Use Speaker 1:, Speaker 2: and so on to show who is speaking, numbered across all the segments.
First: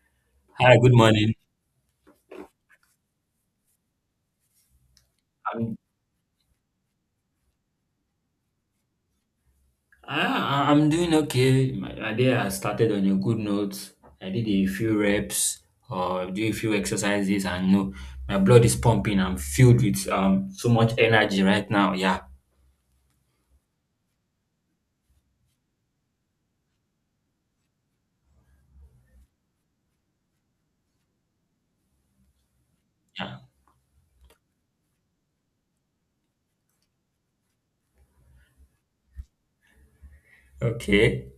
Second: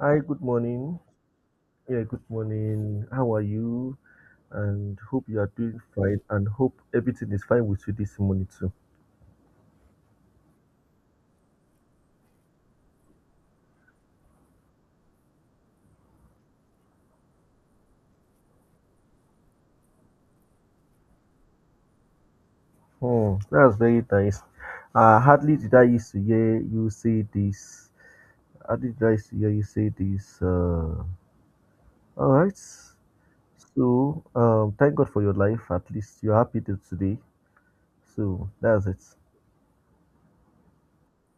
Speaker 1: Hi, good
Speaker 2: Hi, good
Speaker 1: morning.
Speaker 2: morning.
Speaker 1: Yeah, good morning. How are you? And hope you are
Speaker 2: I'm,
Speaker 1: doing fine and hope everything is fine with you this morning too.
Speaker 2: I'm doing okay. My day has started on a good note. I did a few reps or do a few exercises, and no, my blood is pumping. I'm filled with so much energy right now. Yeah,
Speaker 1: Hmm, that's very nice. Hardly did I used to hear you say this. Hardly did I used to hear you say this. All right.
Speaker 2: yeah.
Speaker 1: So, thank God for your life. At least you're happy till today. So, that's it.
Speaker 2: Okay.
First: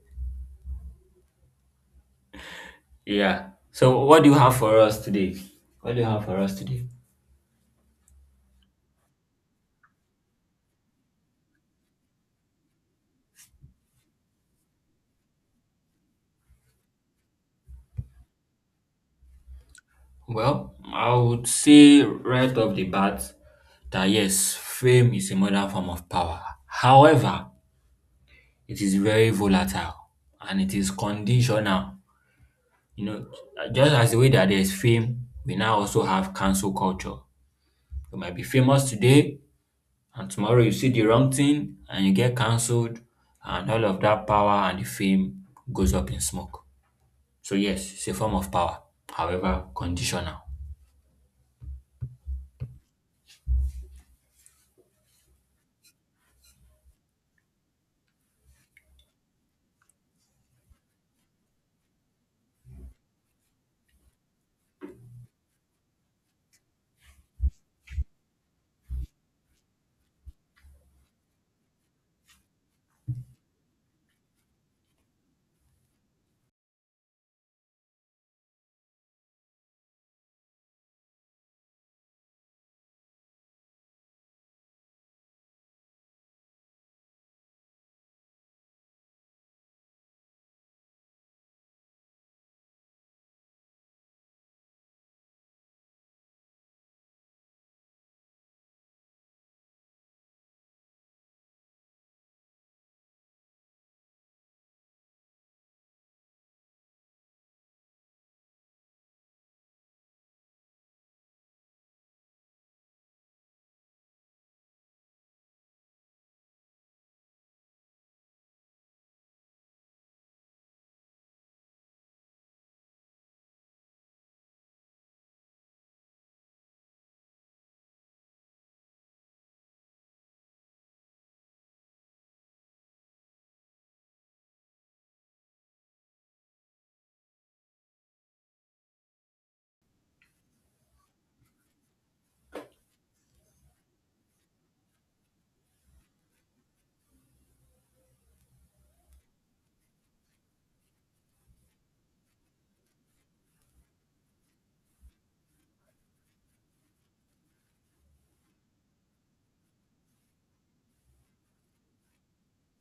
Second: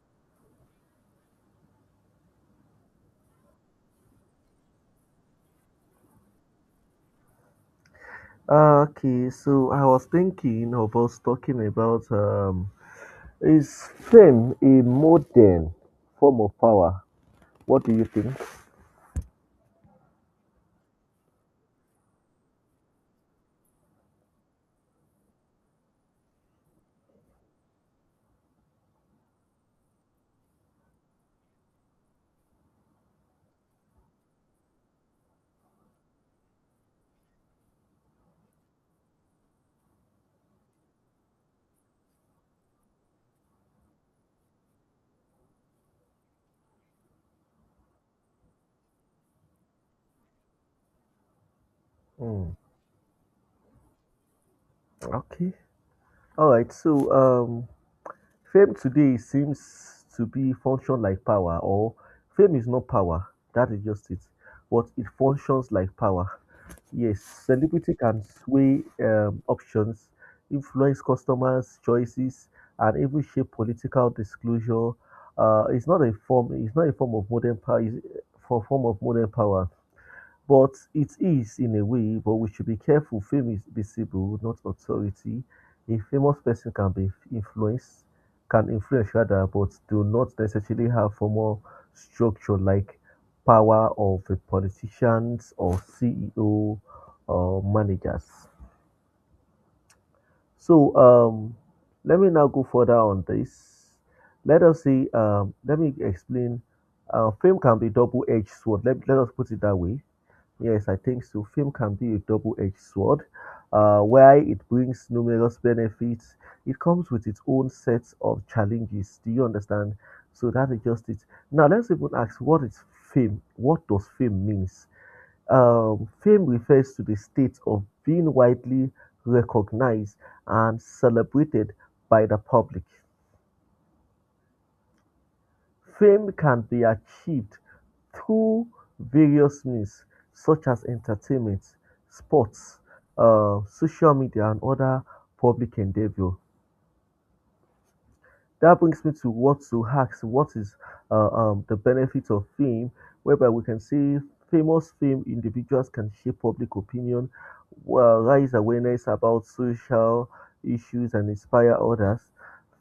Speaker 2: Yeah. So, what do you have for us today? What do you have for us today?
Speaker 1: Okay, so I was thinking of us talking about. Is fame a modern form of power? What do you think?
Speaker 2: Well, I would say right off the bat that yes, fame is a modern form of power. However, it is very volatile and it is conditional. You know, just as the way that there's fame, we now also have cancel culture. You might be famous today, and tomorrow you see the wrong thing and you get cancelled, and all of that power and the fame goes up in smoke. So, yes, it's a form of power, however, conditional.
Speaker 1: Mm, okay. All right. So, um, Fame today seems to be function like power, or fame is not power. That is just it. But it functions like power. Yes, celebrity can sway options, influence customers' choices, and even shape political disclosure. It's not a form of modern power. It's form of modern power. But it is in a way, but we should be careful. Fame is visible, not authority. A famous person can be influenced, can influence rather, but do not necessarily have formal structure like power of a politicians or CEO or managers. So um, Let me now go further on this. Let us see. Let me explain. Fame can be double-edged sword. Let us put it that way. Yes, I think so. Fame can be a double-edged sword. While it brings numerous benefits, it comes with its own sets of challenges. Do you understand? So that is just it. Now let's even ask, what is fame? What does fame means? Fame refers to the state of being widely recognized and celebrated by the public. Fame can be achieved through various means such as entertainment, sports, social media, and other public endeavor. That brings me to what to ask what is the benefit of fame, whereby we can see famous fame individuals can shape public opinion, well, raise awareness about social issues, and inspire others.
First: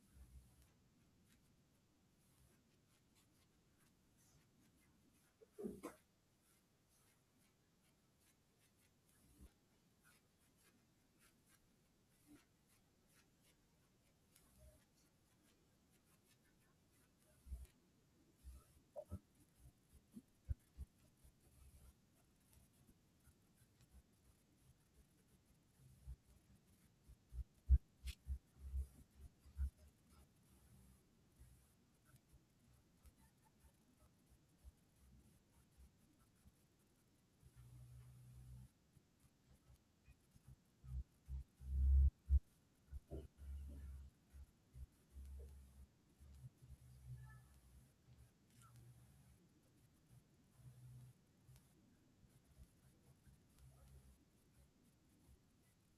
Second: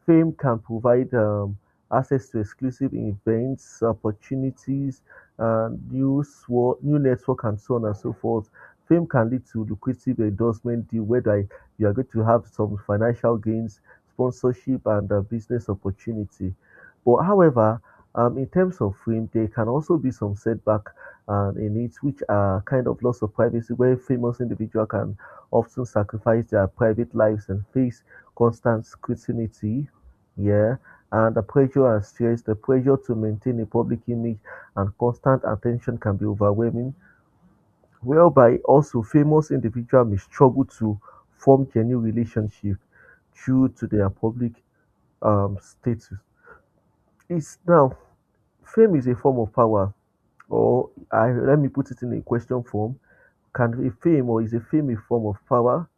Speaker 1: Fame can provide access to exclusive events, opportunities, new, new network, and so on and so forth. Fame can lead to lucrative endorsement deal, whereby you are going to have some financial gains sponsorship and business opportunity. But however, in terms of fame, there can also be some setback in it, which are kind of loss of privacy, where famous individuals can often sacrifice their private lives and face constant scrutiny. Yeah. And the pressure and stress, the pressure to maintain a public image and constant attention can be overwhelming. Whereby also famous individuals may struggle to form genuine relationship due to their public status. It's now fame is a form of power, or I, let me put it in a question form can be fame or is a fame a form of power?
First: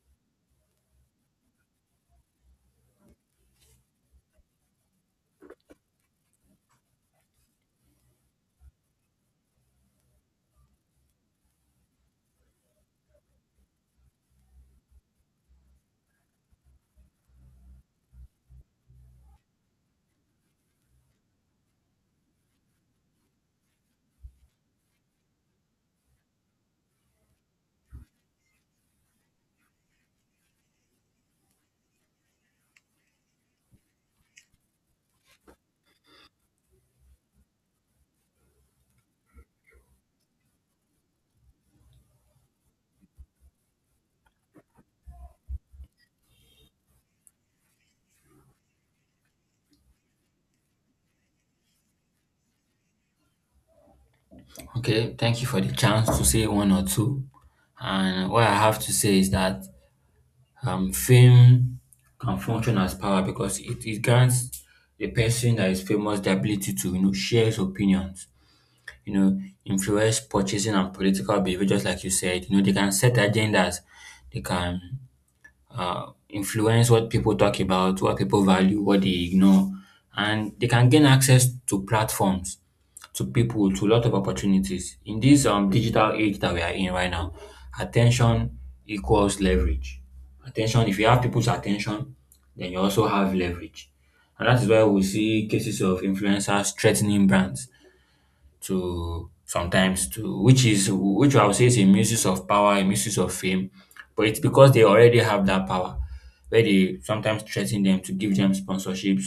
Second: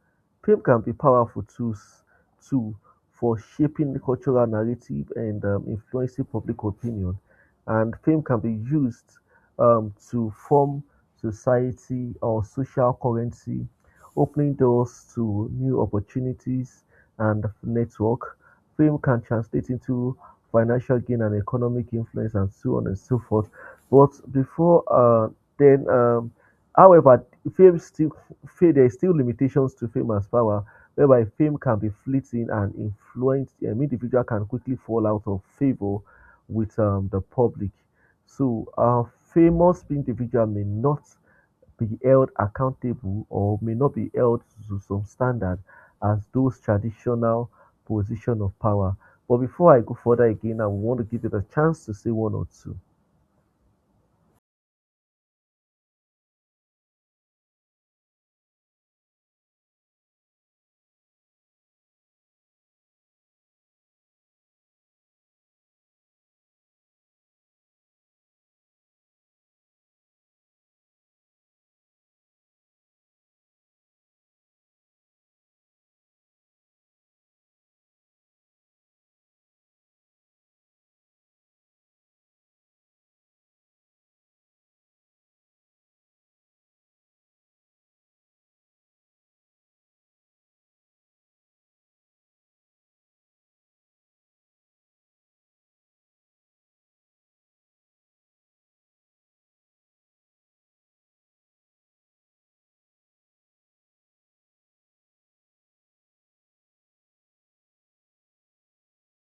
Speaker 1: Fame can be powerful tools too for shaping the cultural narrative and influencing public opinion. And fame can be used to form society or social currency, opening doors to new opportunities and network. Fame can translate into financial gain and economic influence and so on and so forth. But before uh, then, um, However, fame still there is still limitations to fame as power whereby fame can be fleeting and influence individual can quickly fall out of favor with the public so a famous individual may not be held accountable or may not be held to some standard as those traditional position of power but before I go further again I want to give it a chance to say one or two.
Speaker 2: Okay, thank you for the chance to say one or two. And what I have to say is that fame can function as power because it grants the person that is famous the ability to you know share his opinions, you know, influence purchasing and political behavior, just like you said. You know, they can set agendas, they can influence what people talk about, what people value, what they ignore, and they can gain access to platforms to people to a lot of opportunities. In this digital age that we are in right now, attention equals leverage. Attention, if you have people's attention, then you also have leverage. And that is why we see cases of influencers threatening brands to sometimes to which is which I would say is a misuse of power, a misuse of fame, but it's because they already have that power where they sometimes threaten them to give them sponsorships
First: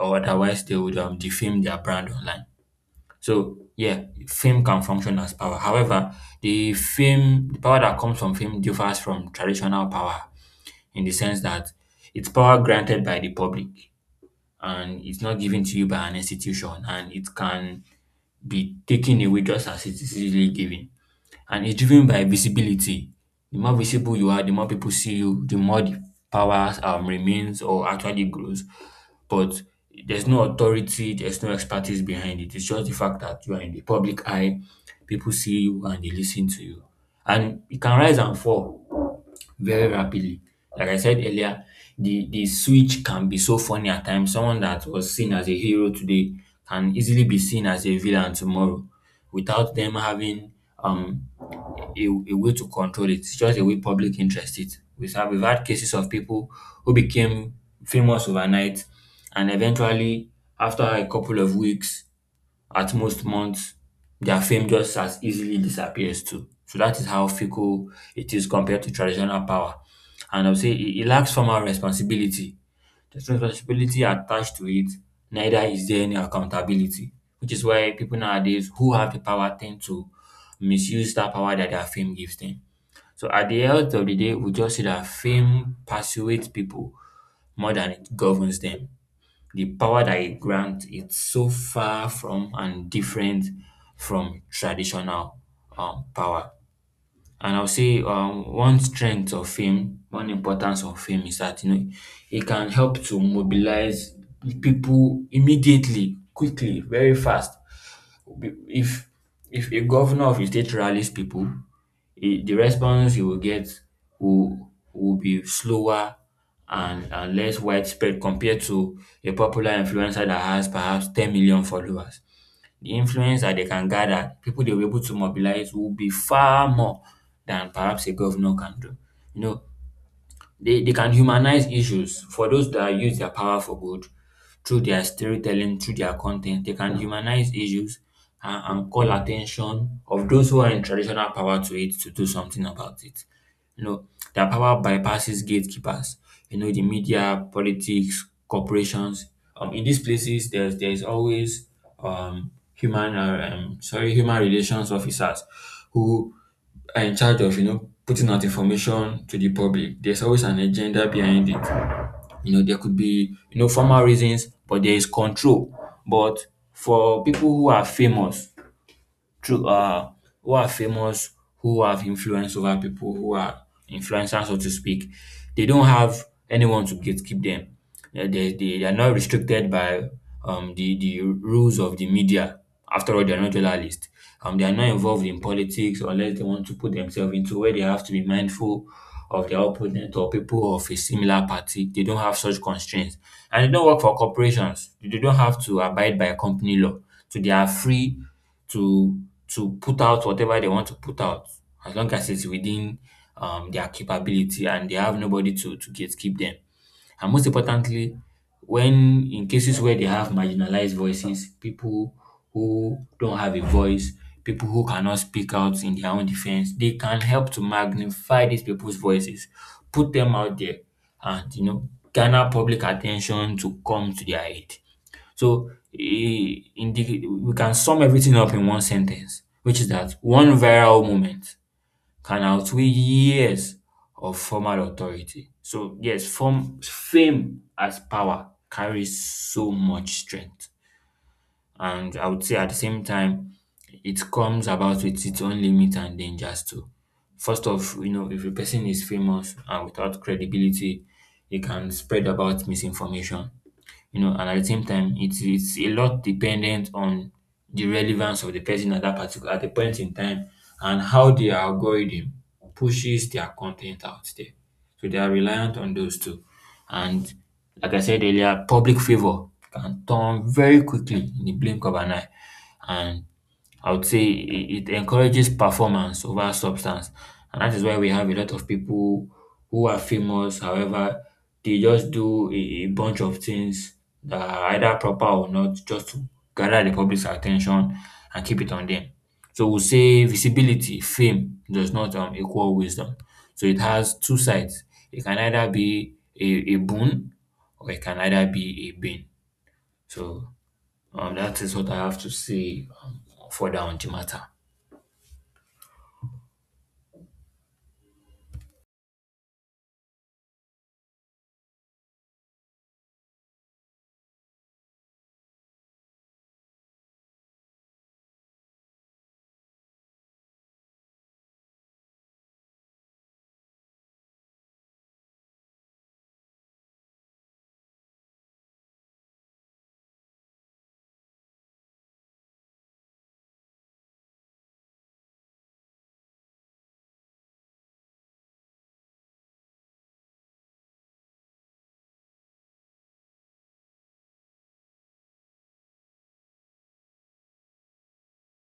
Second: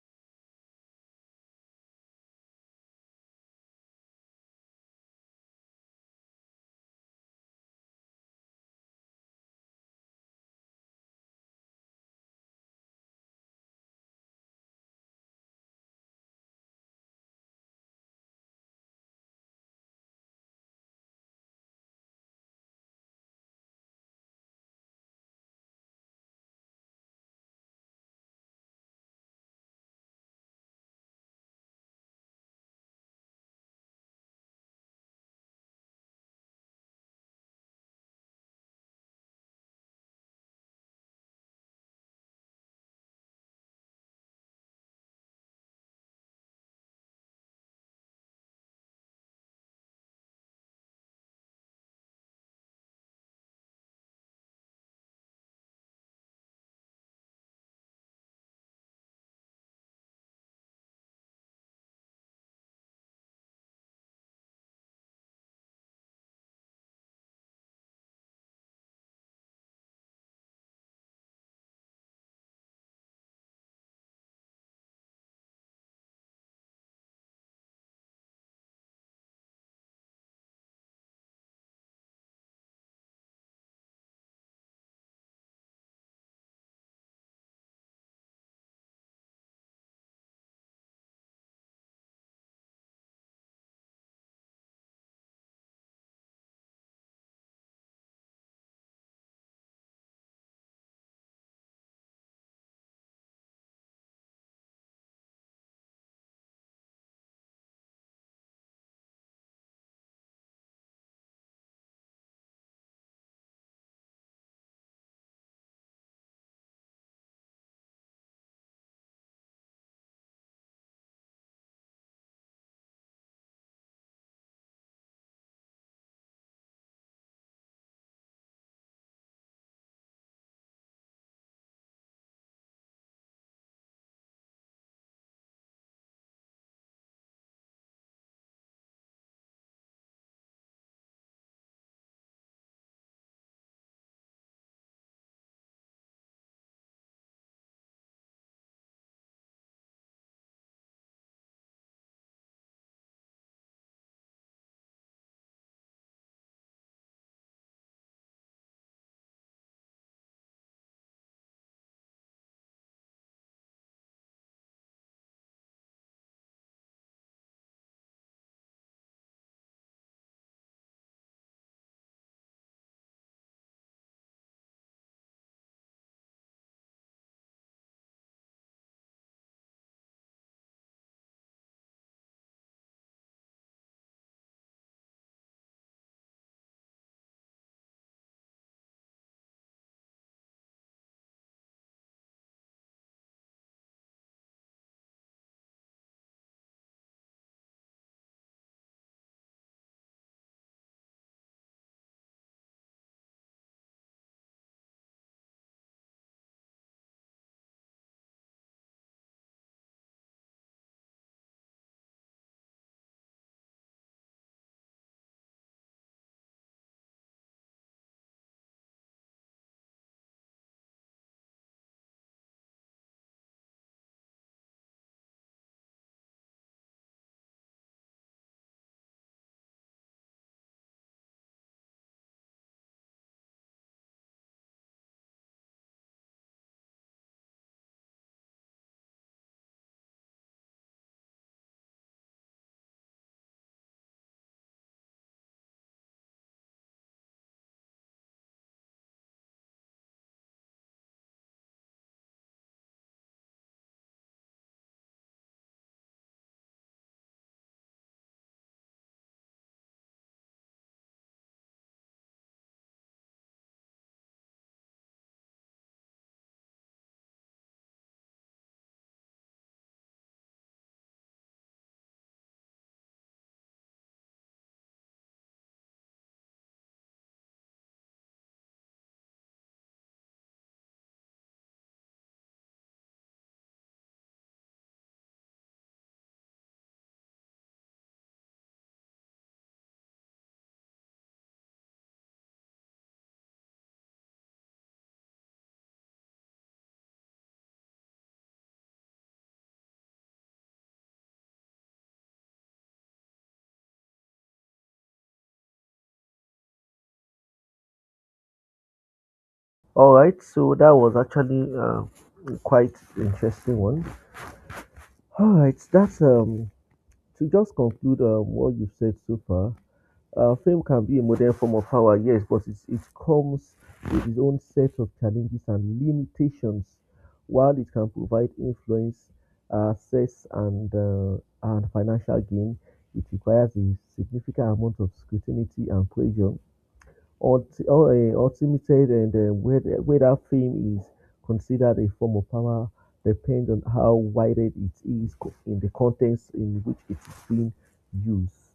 Speaker 2: or otherwise they would defame their brand online. So yeah, fame can function as power. However, the fame, the power that comes from fame differs from traditional power in the sense that it's power granted by the public and it's not given to you by an institution and it can be taken away just as it is easily given and it's driven by visibility. The more visible you are, the more people see you, the more the power remains or actually grows. But there's no authority, there's no expertise behind it. It's just the fact that you are in the public eye, people see you and they listen to you. And it can rise and fall very rapidly. Like I said earlier, the switch can be so funny at times. Someone that was seen as a hero today can easily be seen as a villain tomorrow without them having um a way to control it. It's just a way public interest it. We've had cases of people who became famous overnight and eventually after a couple of weeks at most months, their fame just as easily disappears too. So that is how fickle it is compared to traditional power. And I'll say it, it lacks formal responsibility. There's no responsibility attached to it, neither is there any accountability, which is why people nowadays who have the power tend to misuse that power that their fame gives them. So at the end of the day, we just see that fame persuades people more than it governs them. The power that it grants, it's so far from and different from traditional power. And I'll say one strength of fame, one importance of fame is that you know it can help to mobilize people immediately, quickly, very fast. Be- If if a governor of a state rallies people, the response he will get will be slower and less widespread compared to a popular influencer that has perhaps 10 million followers. The influence that they can gather, people they'll be able to mobilize will be far more than perhaps a governor can do. You know, they can humanize issues for those that use their power for good through their storytelling, through their content. They can humanize issues and call attention of those who are in traditional power to it to do something about it. You know, their power bypasses gatekeepers. You know, the media, politics, corporations. In these places, there's always human sorry human relations officers who are in charge of you know putting out information to the public there's always an agenda behind it you know there could be you know formal reasons but there is control but for people who are famous through who are famous, who have influence over people, who are influencers, so to speak, they don't have anyone to gatekeep them. They are not restricted by the rules of the media. After all, they are not journalists. They are not involved in politics unless they want to put themselves into where they have to be mindful of their opponent or people of a similar party. They don't have such constraints. And they don't work for corporations. They don't have to abide by company law. So they are free to put out whatever they want to put out as long as it's within their capability and they have nobody to gatekeep them. And most importantly, when in cases where they have marginalized voices, people who don't have a voice, people who cannot speak out in their own defense, they can help to magnify these people's voices, put them out there, and you know, garner public attention to come to their aid. So in the we can sum everything up in one sentence, which is that one viral moment can outweigh years of formal authority. So yes, form fame as power carries so much strength. And I would say at the same time, it comes about with its own limits and dangers too. First off, you know, if a person is famous and without credibility, it can spread about misinformation you know, and at the same time, it's a lot dependent on the relevance of the person at that particular at the point in time and how the algorithm pushes their content out there. So they are reliant on those two. And like I said earlier, public favor can turn very quickly in the blink of an eye. And I would say it encourages performance over substance. And that is why we have a lot of people who are famous, however, they just do a bunch of things that are either proper or not just to gather the public's attention and keep it on them. So we'll say visibility, fame does not equal wisdom. So it has two sides. It can either be a boon or it can either be a bane. So that is what I have to say further on the matter.
Speaker 1: All right, so that was actually quite interesting one. All right, that's To just conclude what you've said so far. Fame can be a modern form of power, yes, but it comes with its own set of challenges and limitations. While it can provide influence, access, and financial gain, it requires a significant amount of scrutiny and pressure. Ultimated and whether fame is considered a form of power depends on how wided in the context in which it is being used.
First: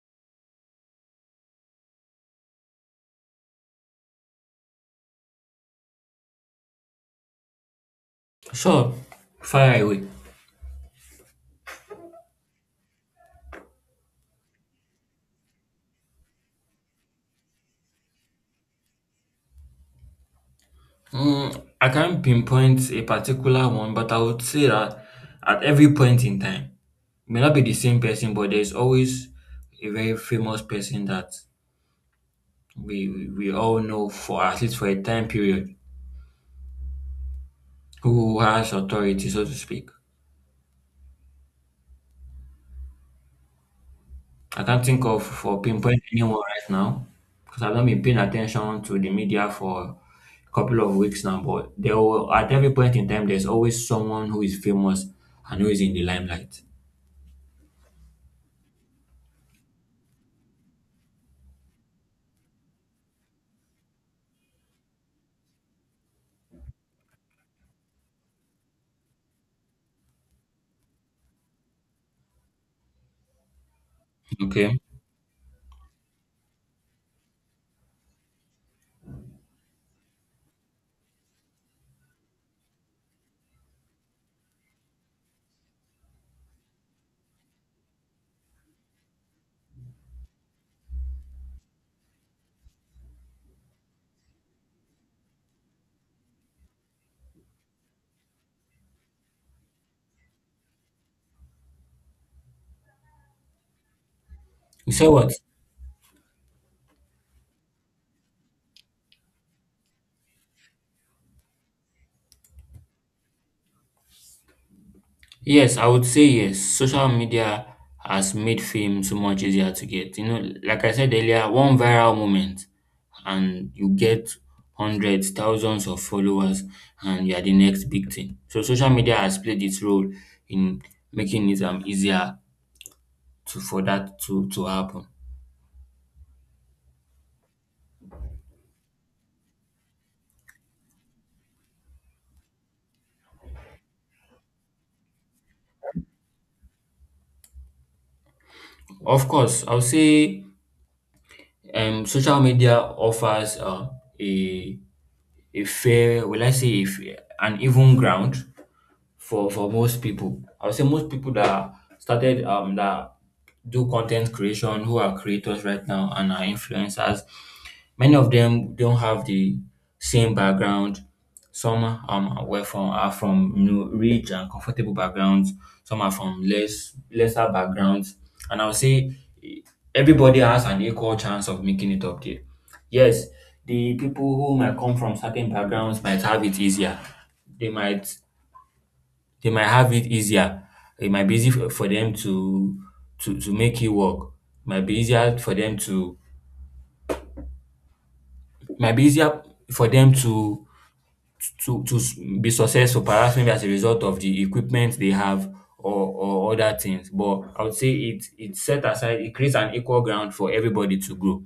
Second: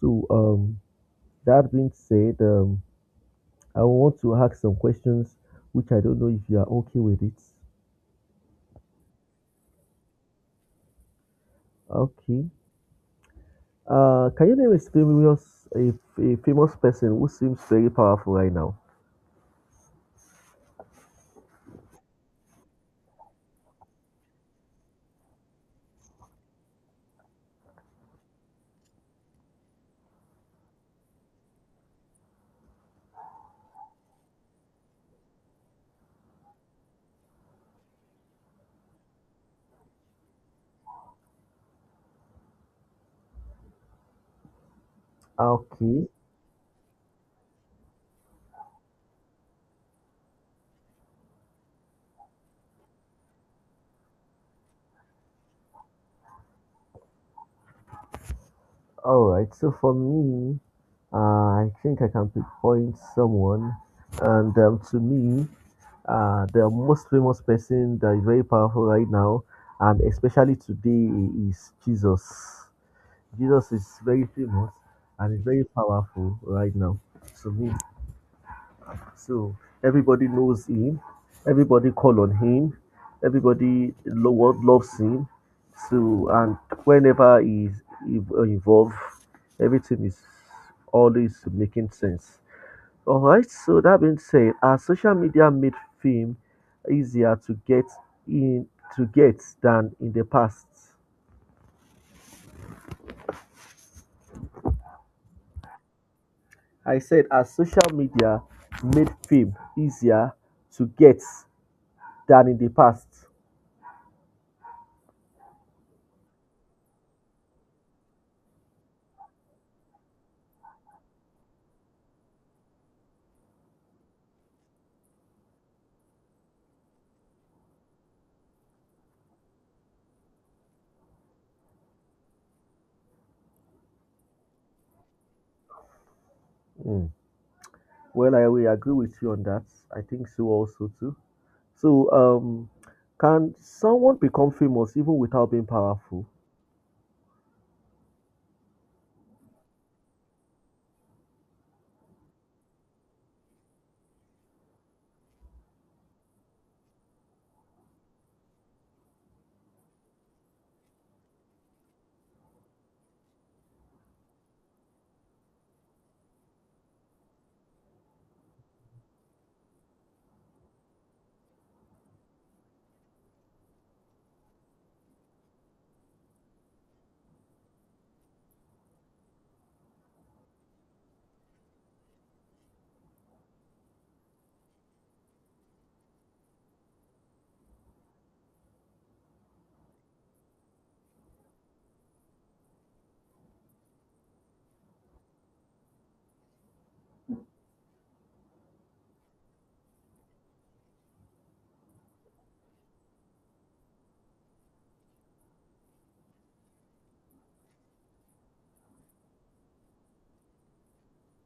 Speaker 1: So, that being said, I want to ask some questions which I don't know if you are okay with it.
Speaker 2: Sure, fire away.
Speaker 1: Okay. Can you name a famous a famous person who seems very powerful right now?
Speaker 2: Mm, I can't pinpoint a particular one, but I would say that at every point in time, may not be the same person, but there's always a very famous person that we all know for at least for a time period who has authority, so to speak. I can't think of for pinpoint
Speaker 1: Okay.
Speaker 2: anyone right now because I've not been paying attention to the media for a couple of weeks now. But there will, at every point in time, there's always someone who is famous and who is in the limelight.
Speaker 1: All right. So for me, I think I can pinpoint someone, and to me, the most famous person that is very powerful right now, and especially today, is Jesus. Jesus is very famous
Speaker 2: Okay.
Speaker 1: and is very powerful right now to me. So everybody knows him, everybody call on him, everybody world loves him. So and whenever he's involved, everything is always making sense. All right, so that being said, has social media made fame easier to get in to get than in the past?
Speaker 2: You say what?
Speaker 1: I said, has social media made fame easier to get than in the past?
Speaker 2: Yes, I would say yes. Social media has made fame so much easier to get. You know, like I said earlier, one viral moment and you get hundreds, thousands of followers and you are the next big thing. So social media has played its role in making it easier to for that to happen.
Speaker 1: Mm. Well, I will agree with you on that. I think so also too. So, can someone become famous even without being powerful?
Speaker 2: Of course, I'll say social media offers a a fair, will I say, if an even ground for most people. I would say most people that started that do content creation who are creators right now and are influencers, many of them don't have the same background. Some were from are from you know rich and comfortable backgrounds. Some are from less lesser backgrounds, and I would say eh, everybody has an equal chance of making it up there. Yes, the people who might come from certain backgrounds might have it easier. They might they might have it easier. It might be easy for them to to make it work. Might be easier for them to might be easier for them to to be successful, perhaps maybe as a result of the equipment they have or other things. But I would say it set aside it creates an equal ground for everybody to grow.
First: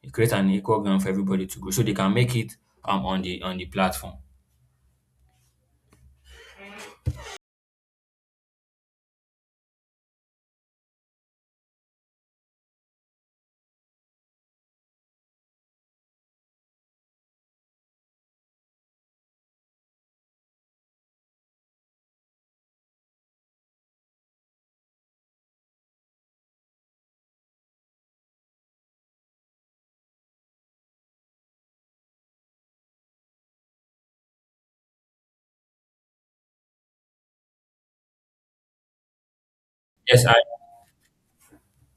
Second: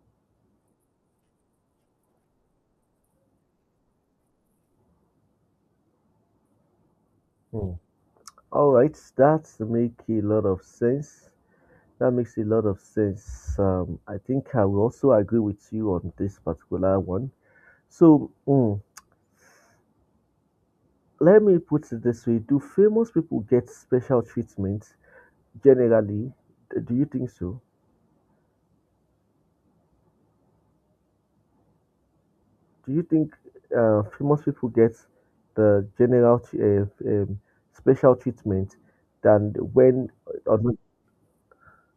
Speaker 2: It creates an equal ground for everybody to grow, so they can make it on the platform.
Speaker 1: Mm. All right, that make a lot of sense. That makes a lot of sense. I think I will also agree with you on this particular one. So, mm, let me put it this way: Do famous people get special treatment generally? Do you think so? Do you think famous people get the general special treatment than when,
Speaker 2: Yes, I.
Speaker 1: on-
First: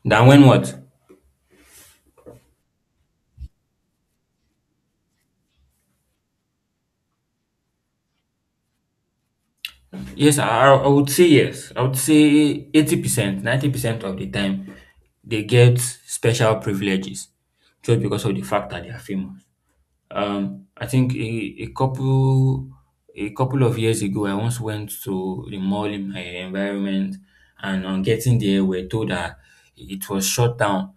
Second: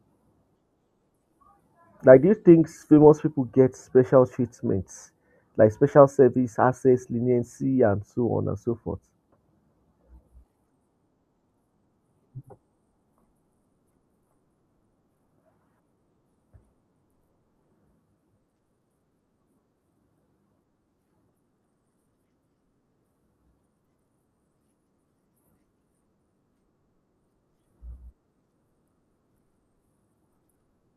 Speaker 2: Then when what?
Speaker 1: like, do you think famous people get special treatments, like special service, access, leniency, and so on and so forth?
Speaker 2: Yes, I would say yes. I would say 80%, 90% of the time, they get special privileges just because of the fact that they are famous. I think a couple a couple of years ago, I once went to the mall in my environment, and on getting there, we're told that it was shut down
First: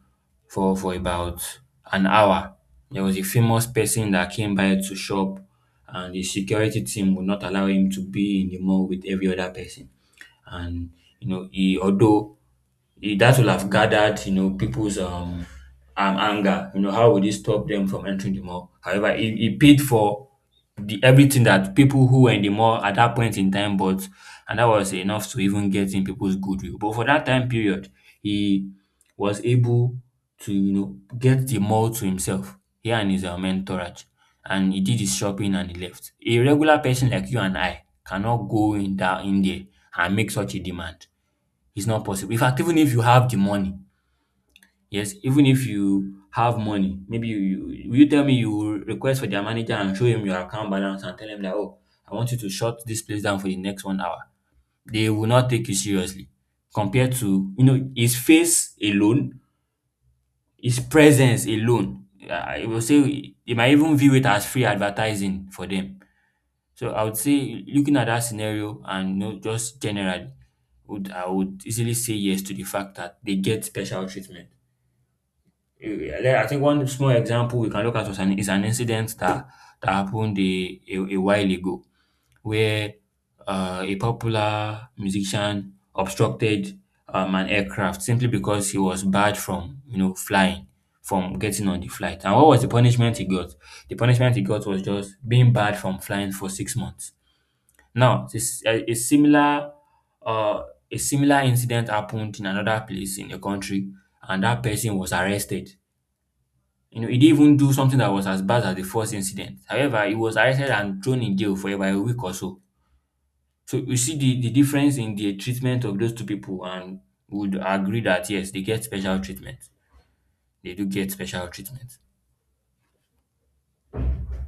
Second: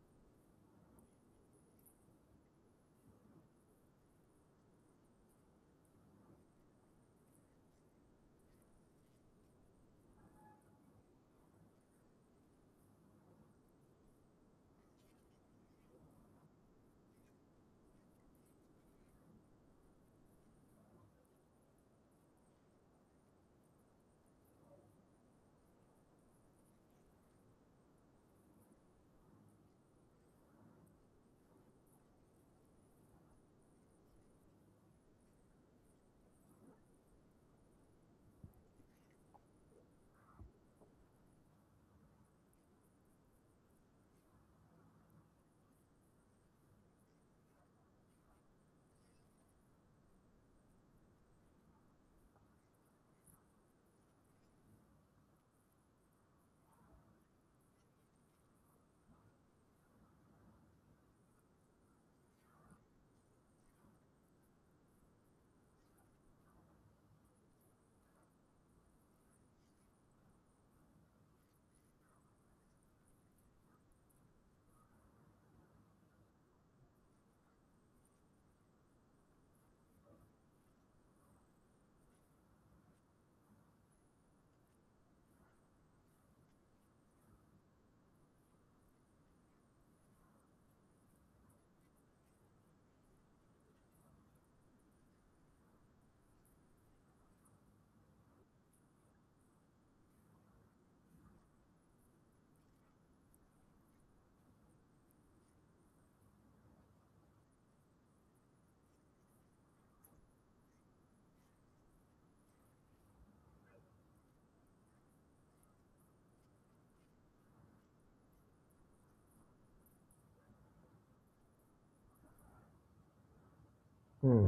Speaker 2: for about an hour. There was a famous person that came by to shop, and the security team would not allow him to be in the mall with every other person. And you know, he although he that will have gathered, you know, people's anger. You know, how would he stop them from entering the mall? However, he paid for the everything that people who were in the mall at that point in time bought, and that was enough to even get in people's goodwill. But for that time period, he was able to, you know, get the mall to himself, he and his entourage, and he did his shopping and he left. A regular person like you and I cannot go in that in there and make such a demand. It's not possible. In fact, even if you have the money, yes, even if you have money, maybe you, you will you tell me you will request for their manager and show him your account balance and tell him that oh, I want you to shut this place down for the next 1 hour. They will not take you seriously. Compared to you know his face alone, his presence alone, I will say they might even view it as free advertising for them. So I would say looking at that scenario and you know, just generally, would I would easily say yes to the fact that they get special treatment. I think one small example we can look at is an incident that happened a while ago where a popular musician obstructed an aircraft simply because he was barred from you know flying from getting on the flight. And what was the punishment he got? The punishment he got was just being barred from flying for 6 months. Now, uh, a similar incident happened in another place in a country, and that person was arrested. You know, he didn't even do something that was as bad as the first incident. However, he was arrested and thrown in jail for about a week or so. So you see the difference in the treatment of those two people, and would agree that yes, they get special treatment. They do get special treatment.
Speaker 1: Hmm.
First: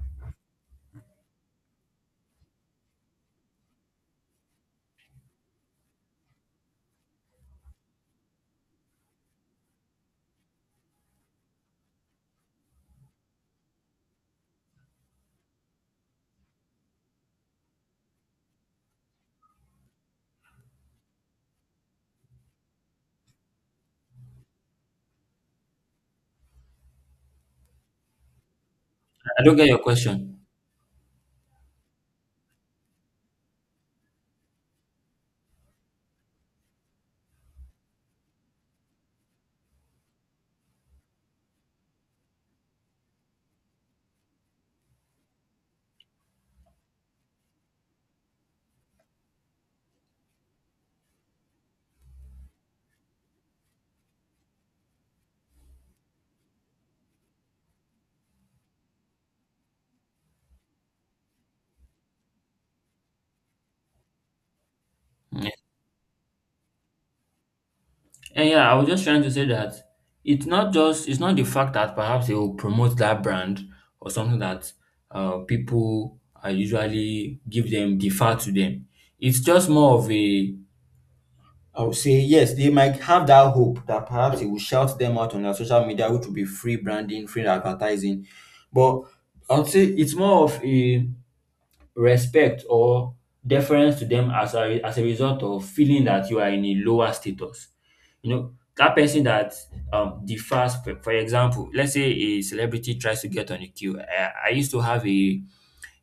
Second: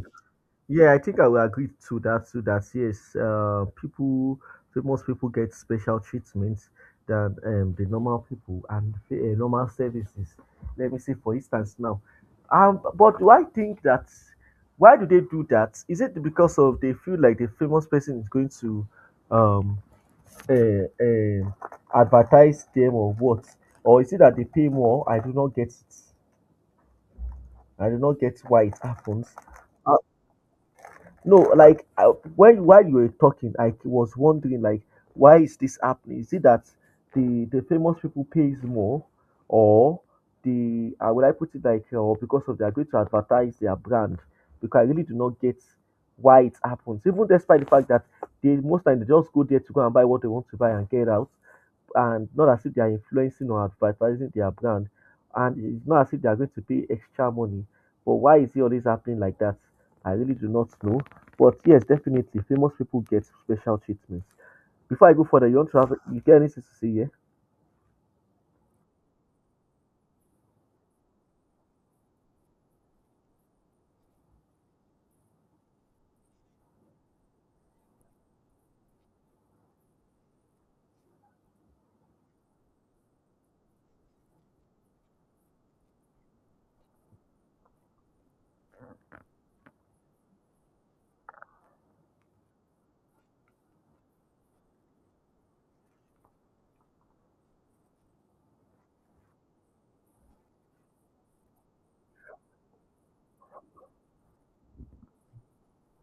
Speaker 1: Yeah, I think I will agree to that too. That yes, famous people get special treatment than the normal people and normal services. Let me say, for instance, now, but do I think that why do they do that? Is it because of they feel like the famous person is going to um uh, uh, advertise them or what? Or is it that they pay more? I do not get it. I do not get why it happens.
Speaker 2: I don't get your question.
Speaker 1: No, like I, when while you were talking, I was wondering like why is this happening? Is it that the famous people pays more, or the how would I put it like or because of they are going to advertise their brand? Because I really do not get why it happens. Even despite the fact that they most time they just go there to go and buy what they want to buy and get out, and not as if they are influencing or advertising their brand, and it's not as if they are going to pay extra money. But why is it always happening like that? I really do not know but yes, definitely, famous people get special treatment. Before I go further, you want to have you get anything to say? Yeah.
Speaker 2: And yeah, I was just trying to say that it's not the fact that perhaps they will promote that brand or something that people are usually give them defer to them. It's just more of a I would say yes, they might have that hope that perhaps it will shout them out on their social media, which will be free branding, free advertising. But I would say it's more of a respect or deference to them as a result of feeling that you are in a lower status. You know, that person that differs for example, let's say a celebrity tries to get on a queue. I used to have a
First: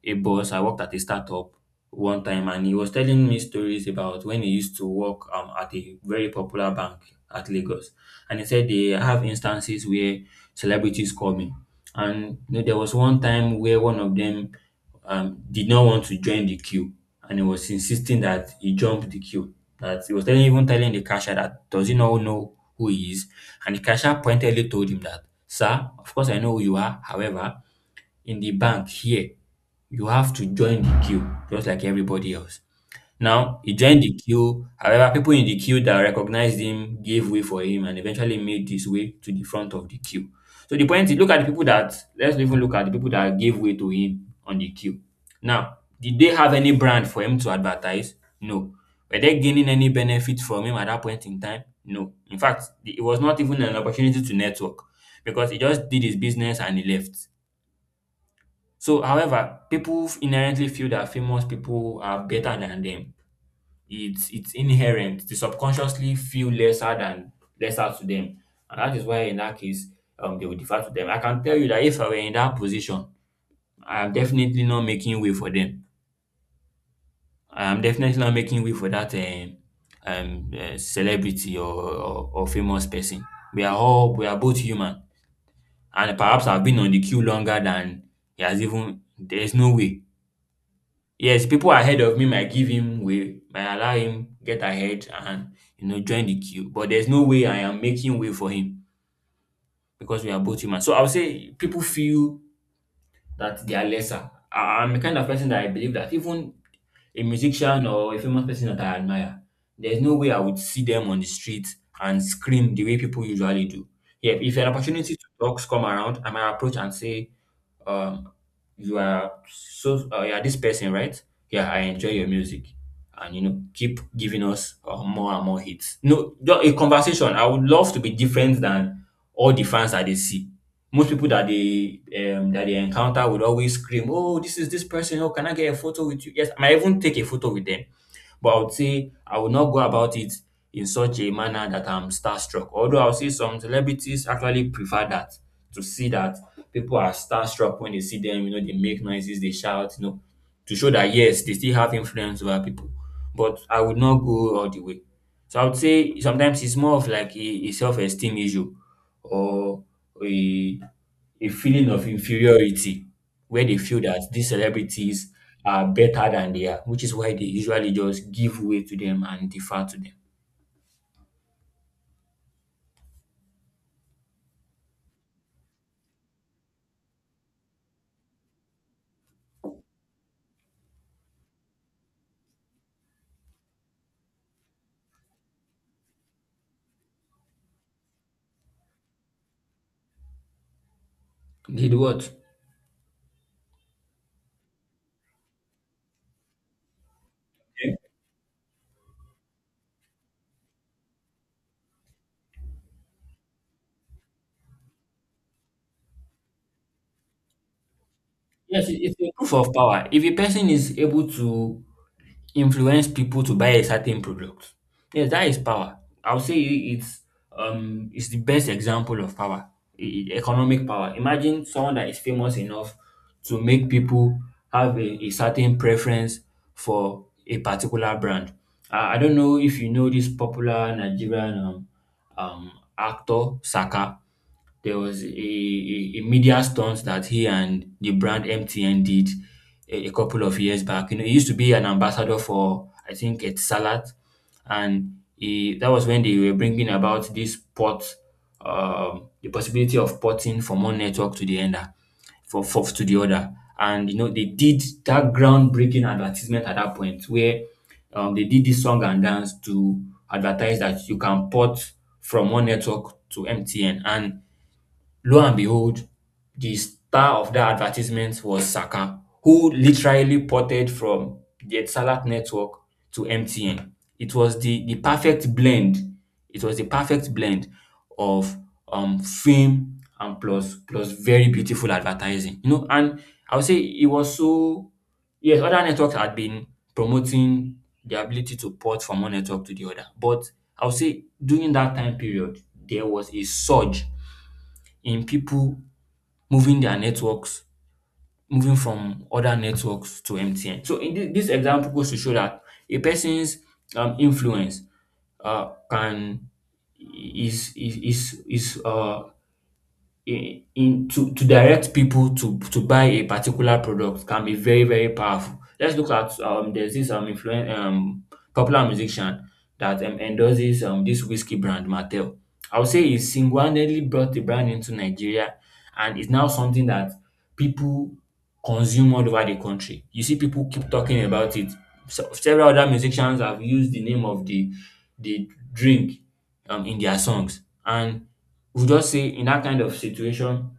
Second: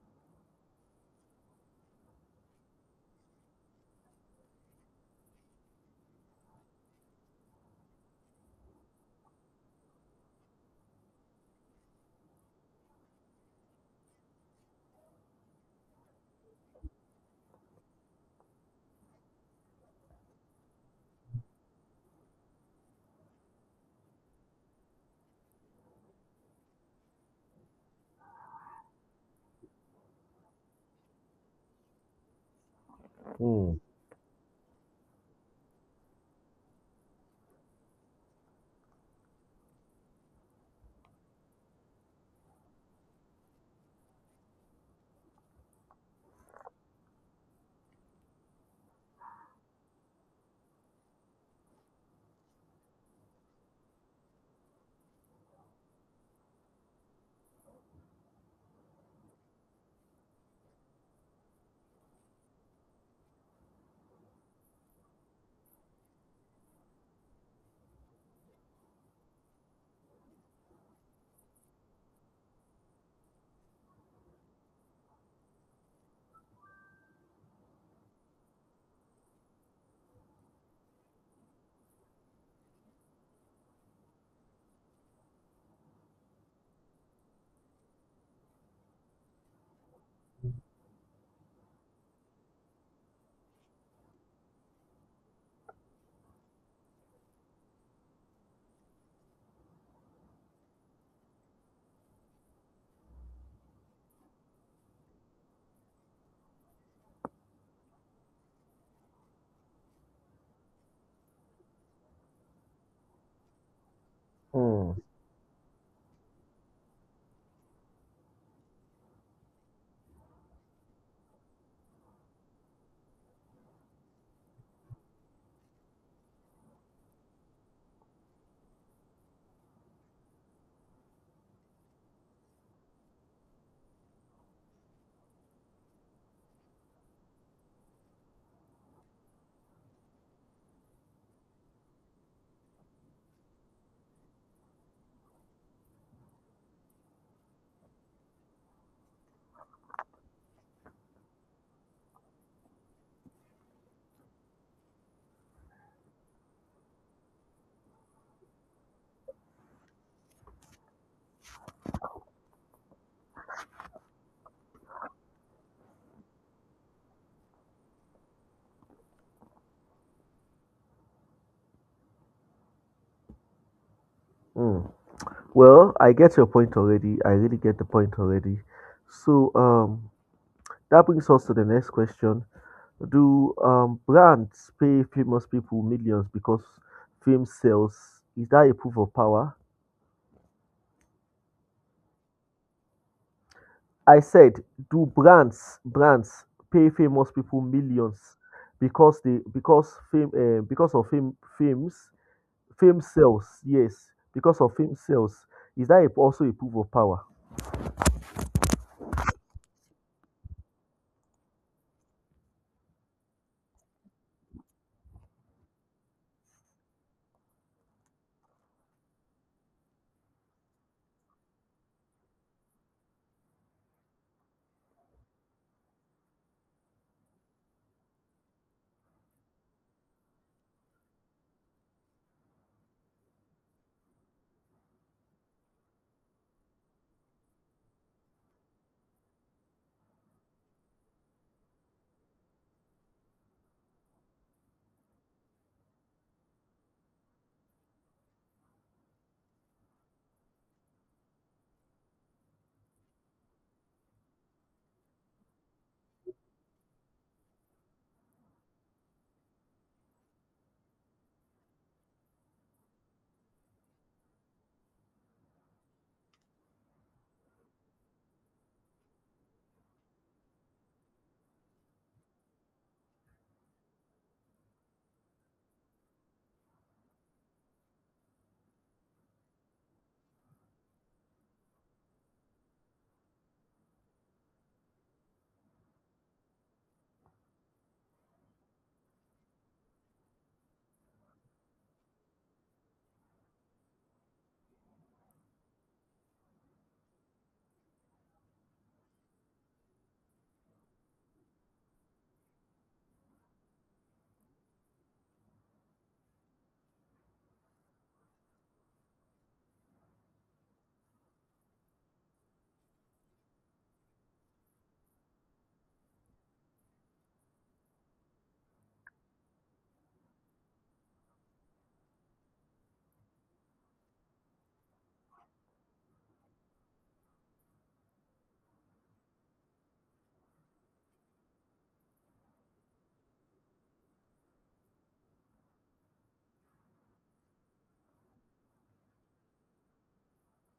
Speaker 2: a boss. I worked at a startup one time, and he was telling me stories about when he used to work at a very popular bank at Lagos. And he said they have instances where celebrities call me. And you know, there was one time where one of them did not want to join the queue, and he was insisting that he jumped the queue. That he was telling, even telling the cashier that does he not know who he is, and the cashier pointedly told him that, "Sir, of course I know who you are. However, in the bank here, you have to join the queue just like everybody else. Now, he
Speaker 1: Mm,
Speaker 2: joined the queue. However, people in the queue that recognized him gave way for him and eventually made his way to the front of the queue. So the point is, look at the people that, let's even look at the people that gave way to him on the queue. Now, did they have any brand for him to advertise? No. Were they gaining any benefit from him at that point in time? No. In fact, the- it was not even an opportunity to network because he just did his business and he left. So, however, people inherently feel that famous people are better than them. It's inherent. They subconsciously feel lesser than lesser to them, and that is why in that case, they will defer to them. I can tell you that if I were in that position, I am definitely not making way for them. I am definitely not making way for that celebrity or famous person. We are both human, and perhaps I've been on the queue longer than he has even. There is no way. Yes, people ahead of me might give him way, might allow him get ahead and you know join the queue. But there's no way I am making way for him because we are both human. So I would say people feel that they are lesser. I'm the kind of person that I believe that even a musician or a famous person that I admire, there's no way I would see them on the street and scream the way people usually do. Yeah, if an
Speaker 1: mm,
Speaker 2: opportunity to talk come around, I might approach and say, um you are so you are this person, right? Yeah, I enjoy your music, and you know keep giving us more and more hits. No, just a conversation. I would love to be different than all the fans that they see. Most people that they encounter would always scream, oh, this is this person, oh, can I get a photo with you? Yes, I might even take a photo with them, but I would say I would not go about it in such a manner that I'm starstruck. Although I'll say some celebrities actually prefer that, to see that people are starstruck when they see them, you know, they make noises, they shout, you know, to show that yes, they still have influence over people. But I would not go all the way. So I would say sometimes it's more of like a self-esteem issue or a a feeling of inferiority where they feel that these celebrities are better than they are, which is why they usually just give way to them and defer to them.
Speaker 1: mm. Well, I get your point already. I really get the point already. So, that brings us to the next question: Do brands pay famous people millions because fame sells? Is that a proof of power?
Speaker 2: Did what?
Speaker 1: I said, do brands pay famous people millions because they because fame because of fames Fame sells, yes. Because of fame sells. Is that a- also a proof of power?
Speaker 2: Yes, it's a proof of power. If a person is able to influence people to buy a certain product, yes, that is power. I would say it's the best example of power, e- economic power. Imagine someone that is famous enough to make people have a certain preference for a particular brand. I don't know if you know this popular Nigerian um actor Saka. There was a media stunt that he and the brand MTN did a couple of years back. You know, he used to be an ambassador for, I think, it's Salat. And he, that was when they were bringing about this port, the possibility of porting from one network to the other, for to the other. And, you know, they did that groundbreaking advertisement at that point where they did this song and dance to advertise that you can port from one network to MTN. And lo and behold, the star of that advertisement was Saka, who literally ported from the Etisalat network to MTN. It was the perfect blend. It was the perfect blend of fame and plus very beautiful advertising. You know, and I would say it was so, yes, other networks had been promoting the ability to port from one network to the other. But I would say during that time period, there was a surge in people moving their networks, moving from other networks to MTN. So this example goes to show that a person's influence can is in to direct people to buy a particular product can be very powerful. Let's look at there's this popular musician that endorses this whiskey brand Mattel. I would say he single-handedly brought the brand into Nigeria, and it's now something that people consume all over the country. You see people keep talking about it. So, several other musicians have used the name of the drink in their songs, and we'll just say in that kind of situation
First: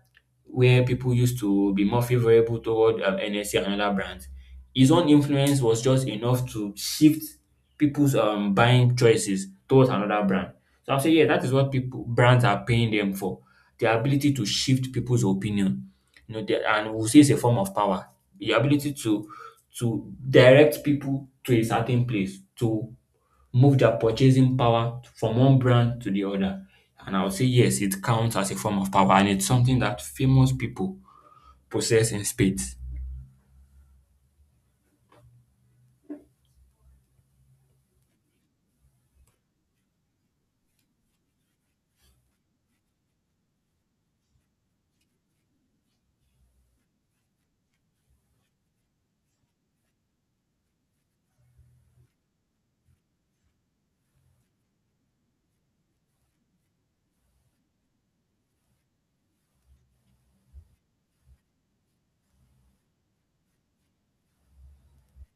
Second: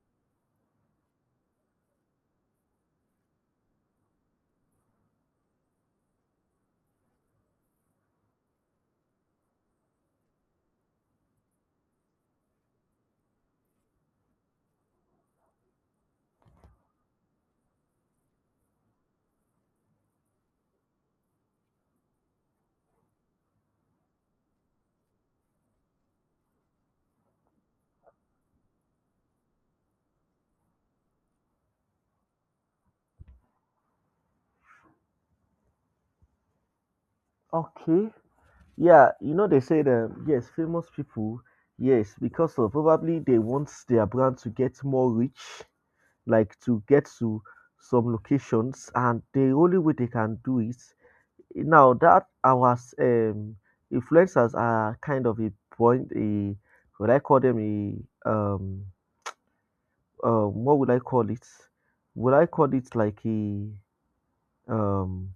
Speaker 2: where people used to be more favorable toward NSC and other brands. His own influence was just enough to shift people's buying choices towards another brand. So I'll say, yeah, that is what people brands are paying them for. The ability to shift people's opinion. And we'll say it's a form of power. The ability to direct people to a certain place, to move their purchasing power from one brand to the other. And I would say yes, it counts as a form of power, and it's something that famous people possess in spades.
Speaker 1: Okay. Yeah, you know they say that yes, famous people, yes, because of probably they want their brand to get more rich, like to get to some locations, and the only way they can do it now that our influencers are kind of a point a would I call them a what would I call it? Would I call it like a Um,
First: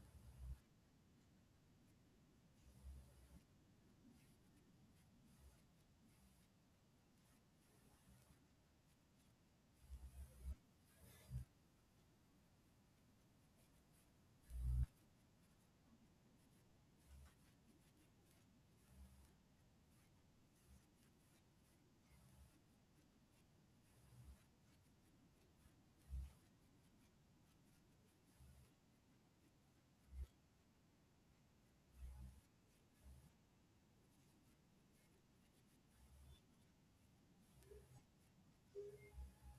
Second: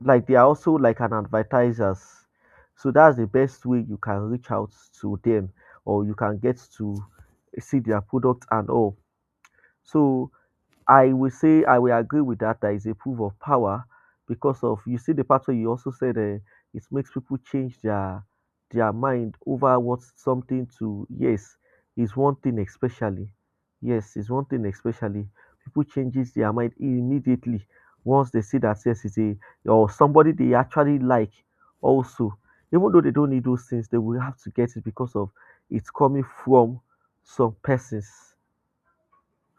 Speaker 1: like they are also like an advertisers. So that's the best way you can reach out to them or you can get to see their product and all. So I will say I will agree with that. That is a proof of power because of you see the part where you also said it makes people change their mind over what's something to yes is one thing especially yes is one thing especially people changes their mind immediately once they see that yes it's a or somebody they actually like also even though they don't need those things they will have to get it because of it's coming from some persons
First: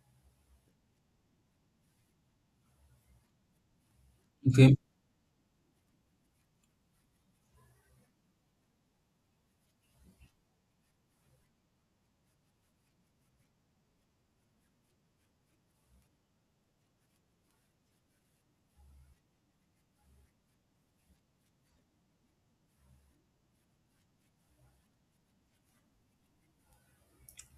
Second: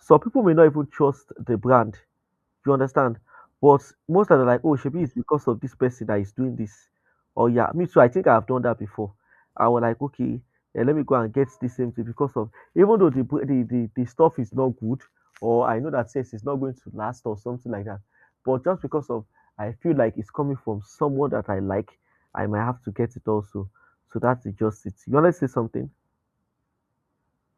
Speaker 1: some people may not even trust the brand do You understand? But most of them are like,
Speaker 2: Okay.
Speaker 1: oh, should be it's because of this person that is doing this. Oh yeah, me too. I think I've done that before. I was like, okay, let me go and get this same thing because of even though the stuff is not good, or I know that says it's not going to last or something like that. But just because of I feel like it's coming from someone that I like, I might have to get it also. So that's just it. You wanna say something?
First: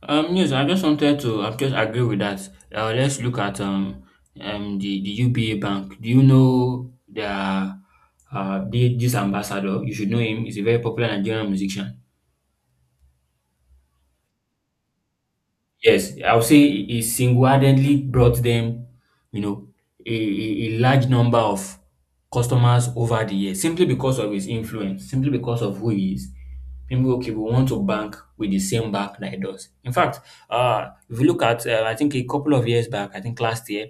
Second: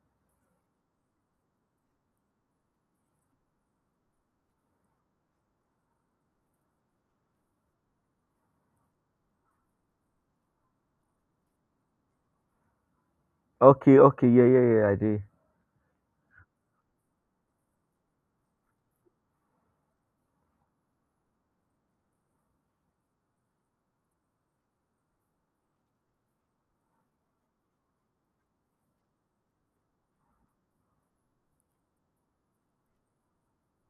Speaker 2: Yes, I just wanted to. I just agree with that. Let's look at the UBA Bank. Do you know the this ambassador? You should know him. He's a very popular Nigerian musician.
Speaker 1: Okay, okay, yeah, yeah, yeah, I did.
Speaker 2: Yes, I would say he single-handedly brought them, you know, a large number of customers over the years, simply because of his influence, simply because of who he is. People, okay, we want to bank with the same bank that he does. In fact, if you look at, I think a couple of years back, I think last year,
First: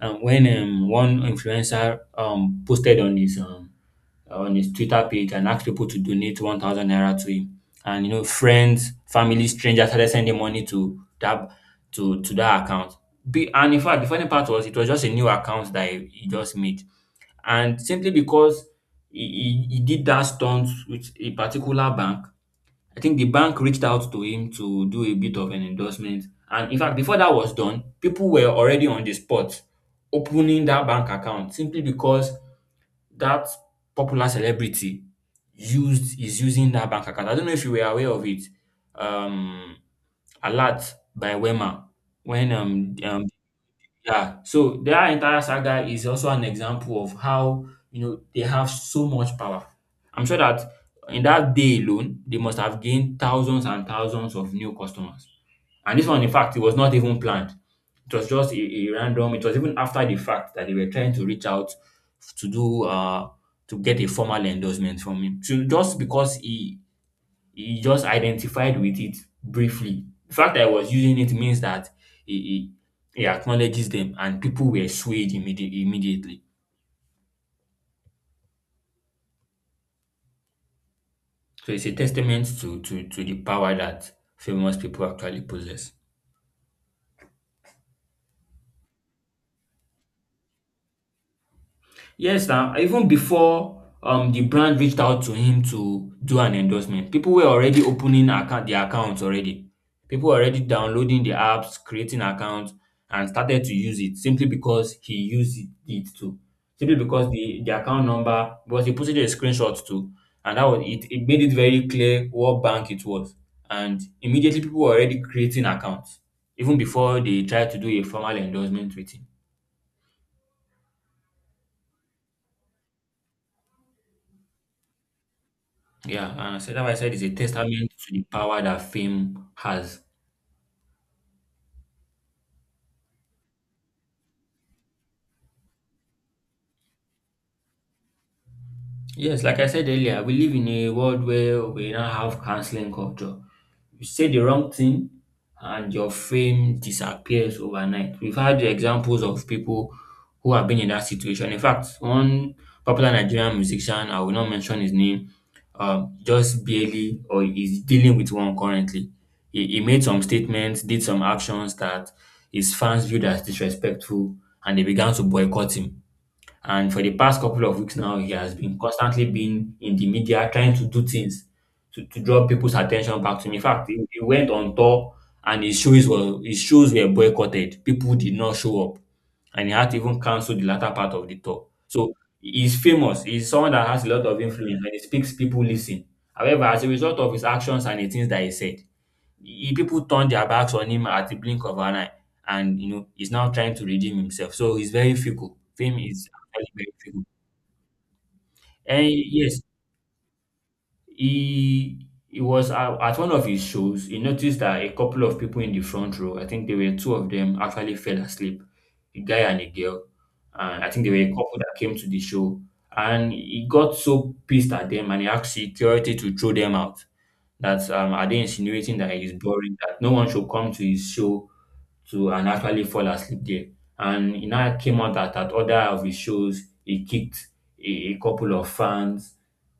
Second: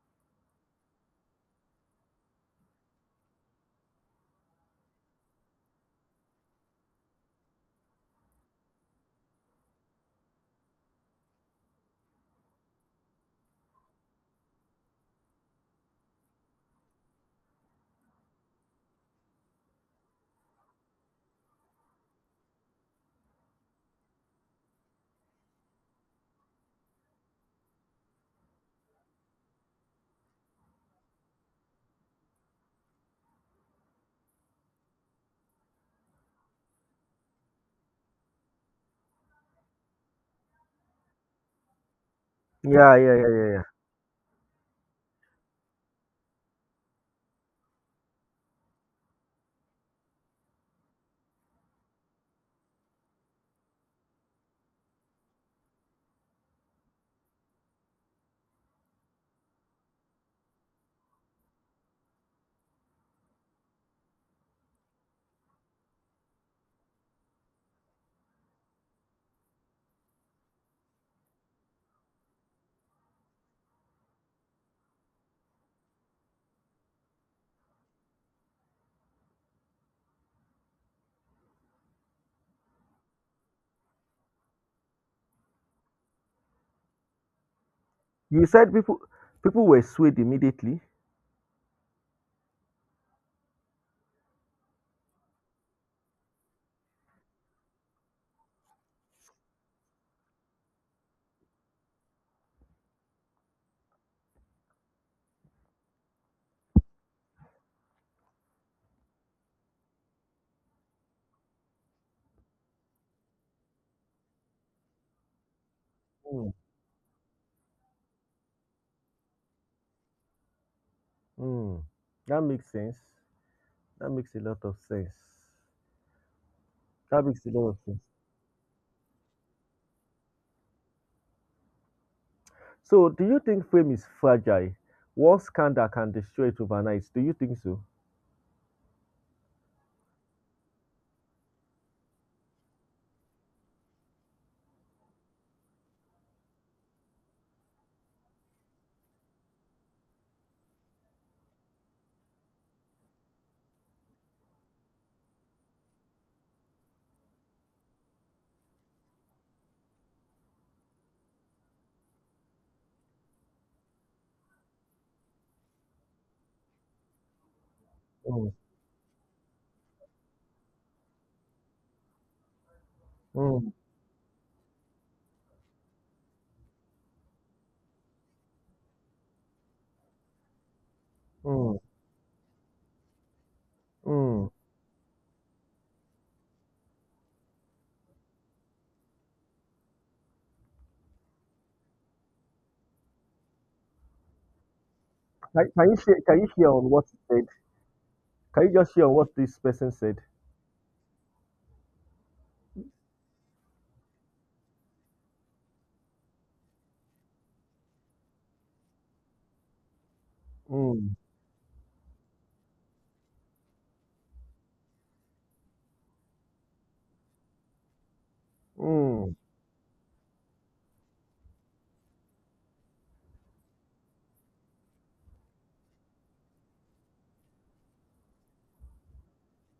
Speaker 2: and when one influencer posted on his on his Twitter page and asked people to donate 1,000 naira to him. And you know, friends, family, strangers started sending money to that account. Be, and In fact, the funny part was it was just a new account that he just made, and simply because he did that stunt with a particular bank. I think the bank reached out to him to do a bit of an endorsement. And in fact, before that was done, people were already on the spot opening that bank account simply because that popular celebrity used is using that bank account. I don't know if you were aware of it. Um, Alert by Wema when
Speaker 1: Yeah, yeah, yeah, yeah, yeah.
Speaker 2: Yeah, so their entire saga is also an example of how, you know, they have so much power. I'm sure that in that day alone, they must have gained thousands and thousands of new customers. And this one, in fact, it was not even planned. It was just a random. It was even after the fact that they were trying to reach out to do to get a formal endorsement from him. So just because he just identified with it briefly. The fact that he was using it means that he, he, he acknowledges them, and people were swayed immediately. So it's a testament to, to the power that famous people actually possess.
Speaker 1: You said people were swayed immediately.
Speaker 2: Yes now, even before the brand reached out to him to do an endorsement, people were already opening account their accounts already. People were already downloading the apps, creating accounts, and started to use it simply because he used it too. Simply because the account number, because he posted a screenshot too. And that was it. It made it very clear what bank it was. And immediately people were already creating accounts, even before they tried to do a formal endorsement with him.
Speaker 1: Hmm, that makes sense. That makes a lot of sense.
Speaker 2: Yeah, and I said it's
Speaker 1: That
Speaker 2: a
Speaker 1: makes a lot of
Speaker 2: testament
Speaker 1: sense.
Speaker 2: to the power that fame has.
Speaker 1: So, do you think fame is fragile? One scandal can destroy it overnight. Do you think so?
Speaker 2: Yes, like I said earlier, we live in a world where we now have canceling culture. You say the wrong thing and your fame disappears overnight. We've had the examples of people who have been in that situation. In fact, one popular Nigerian musician, I will not mention his name, just barely or is dealing with one currently. He made some statements, did some actions that his fans viewed as disrespectful, and they began to boycott him. And for the past couple of weeks now, he
Speaker 1: Mm,
Speaker 2: has been constantly been in the media trying to do things to, draw people's attention back to him. In
Speaker 1: mm,
Speaker 2: fact, he went on tour, and his shows were boycotted. People did not show up. And he had to even cancel the latter part of the tour.
Speaker 1: mm,
Speaker 2: So he's famous. He's someone that has a lot of
Speaker 1: mm.
Speaker 2: influence. When he speaks, people listen. However, as a result of his actions and the things that he said, he people turned their backs on him at the blink of an eye, and you know he's now trying to redeem himself. So he's very fickle.
Speaker 1: Can you
Speaker 2: Fame
Speaker 1: share?
Speaker 2: is
Speaker 1: Can you share
Speaker 2: actually
Speaker 1: on
Speaker 2: very
Speaker 1: what he
Speaker 2: fickle.
Speaker 1: said? Can you just share
Speaker 2: And
Speaker 1: on what this
Speaker 2: yes,
Speaker 1: person said?
Speaker 2: he at one of his shows. He noticed that a couple of people in the front row, I think there were two of them, actually fell asleep, a guy and a girl. And I think they
Speaker 1: Mm,
Speaker 2: were a couple that came to the show, and he got so pissed at them, and he asked security to throw them out. That are they insinuating that he's
Speaker 1: mm,
Speaker 2: boring? That no one should come to his show to and actually fall asleep there. And it now came out that at other of his shows, he kicked a couple of fans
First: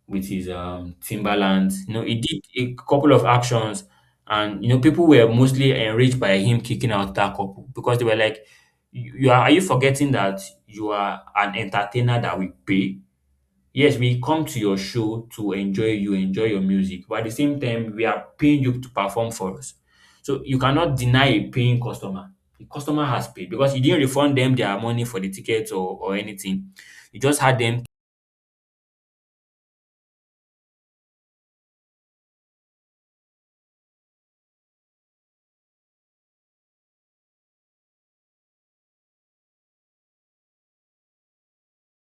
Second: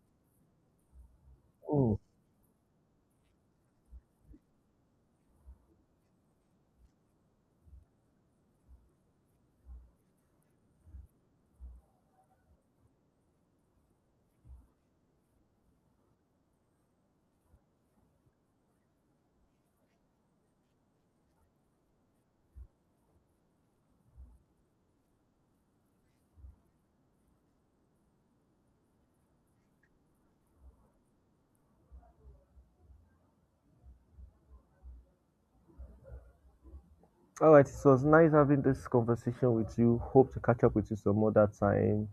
Speaker 2: with his Timberlands. You
Speaker 1: mm.
Speaker 2: know, he did a couple of actions, and, you know, people were mostly enraged by him kicking out that couple, because they were like, are you forgetting that you are an entertainer that we pay? Yes, we come to your show to enjoy you, enjoy your music, but at the same time, we are paying you to perform for us. So you cannot deny a paying customer. The customer has paid, because you didn't refund them their money for the ticket, or anything. You just had them
Speaker 1: All right. So it's nice having this conversation with you. Hope to catch up with you some other time.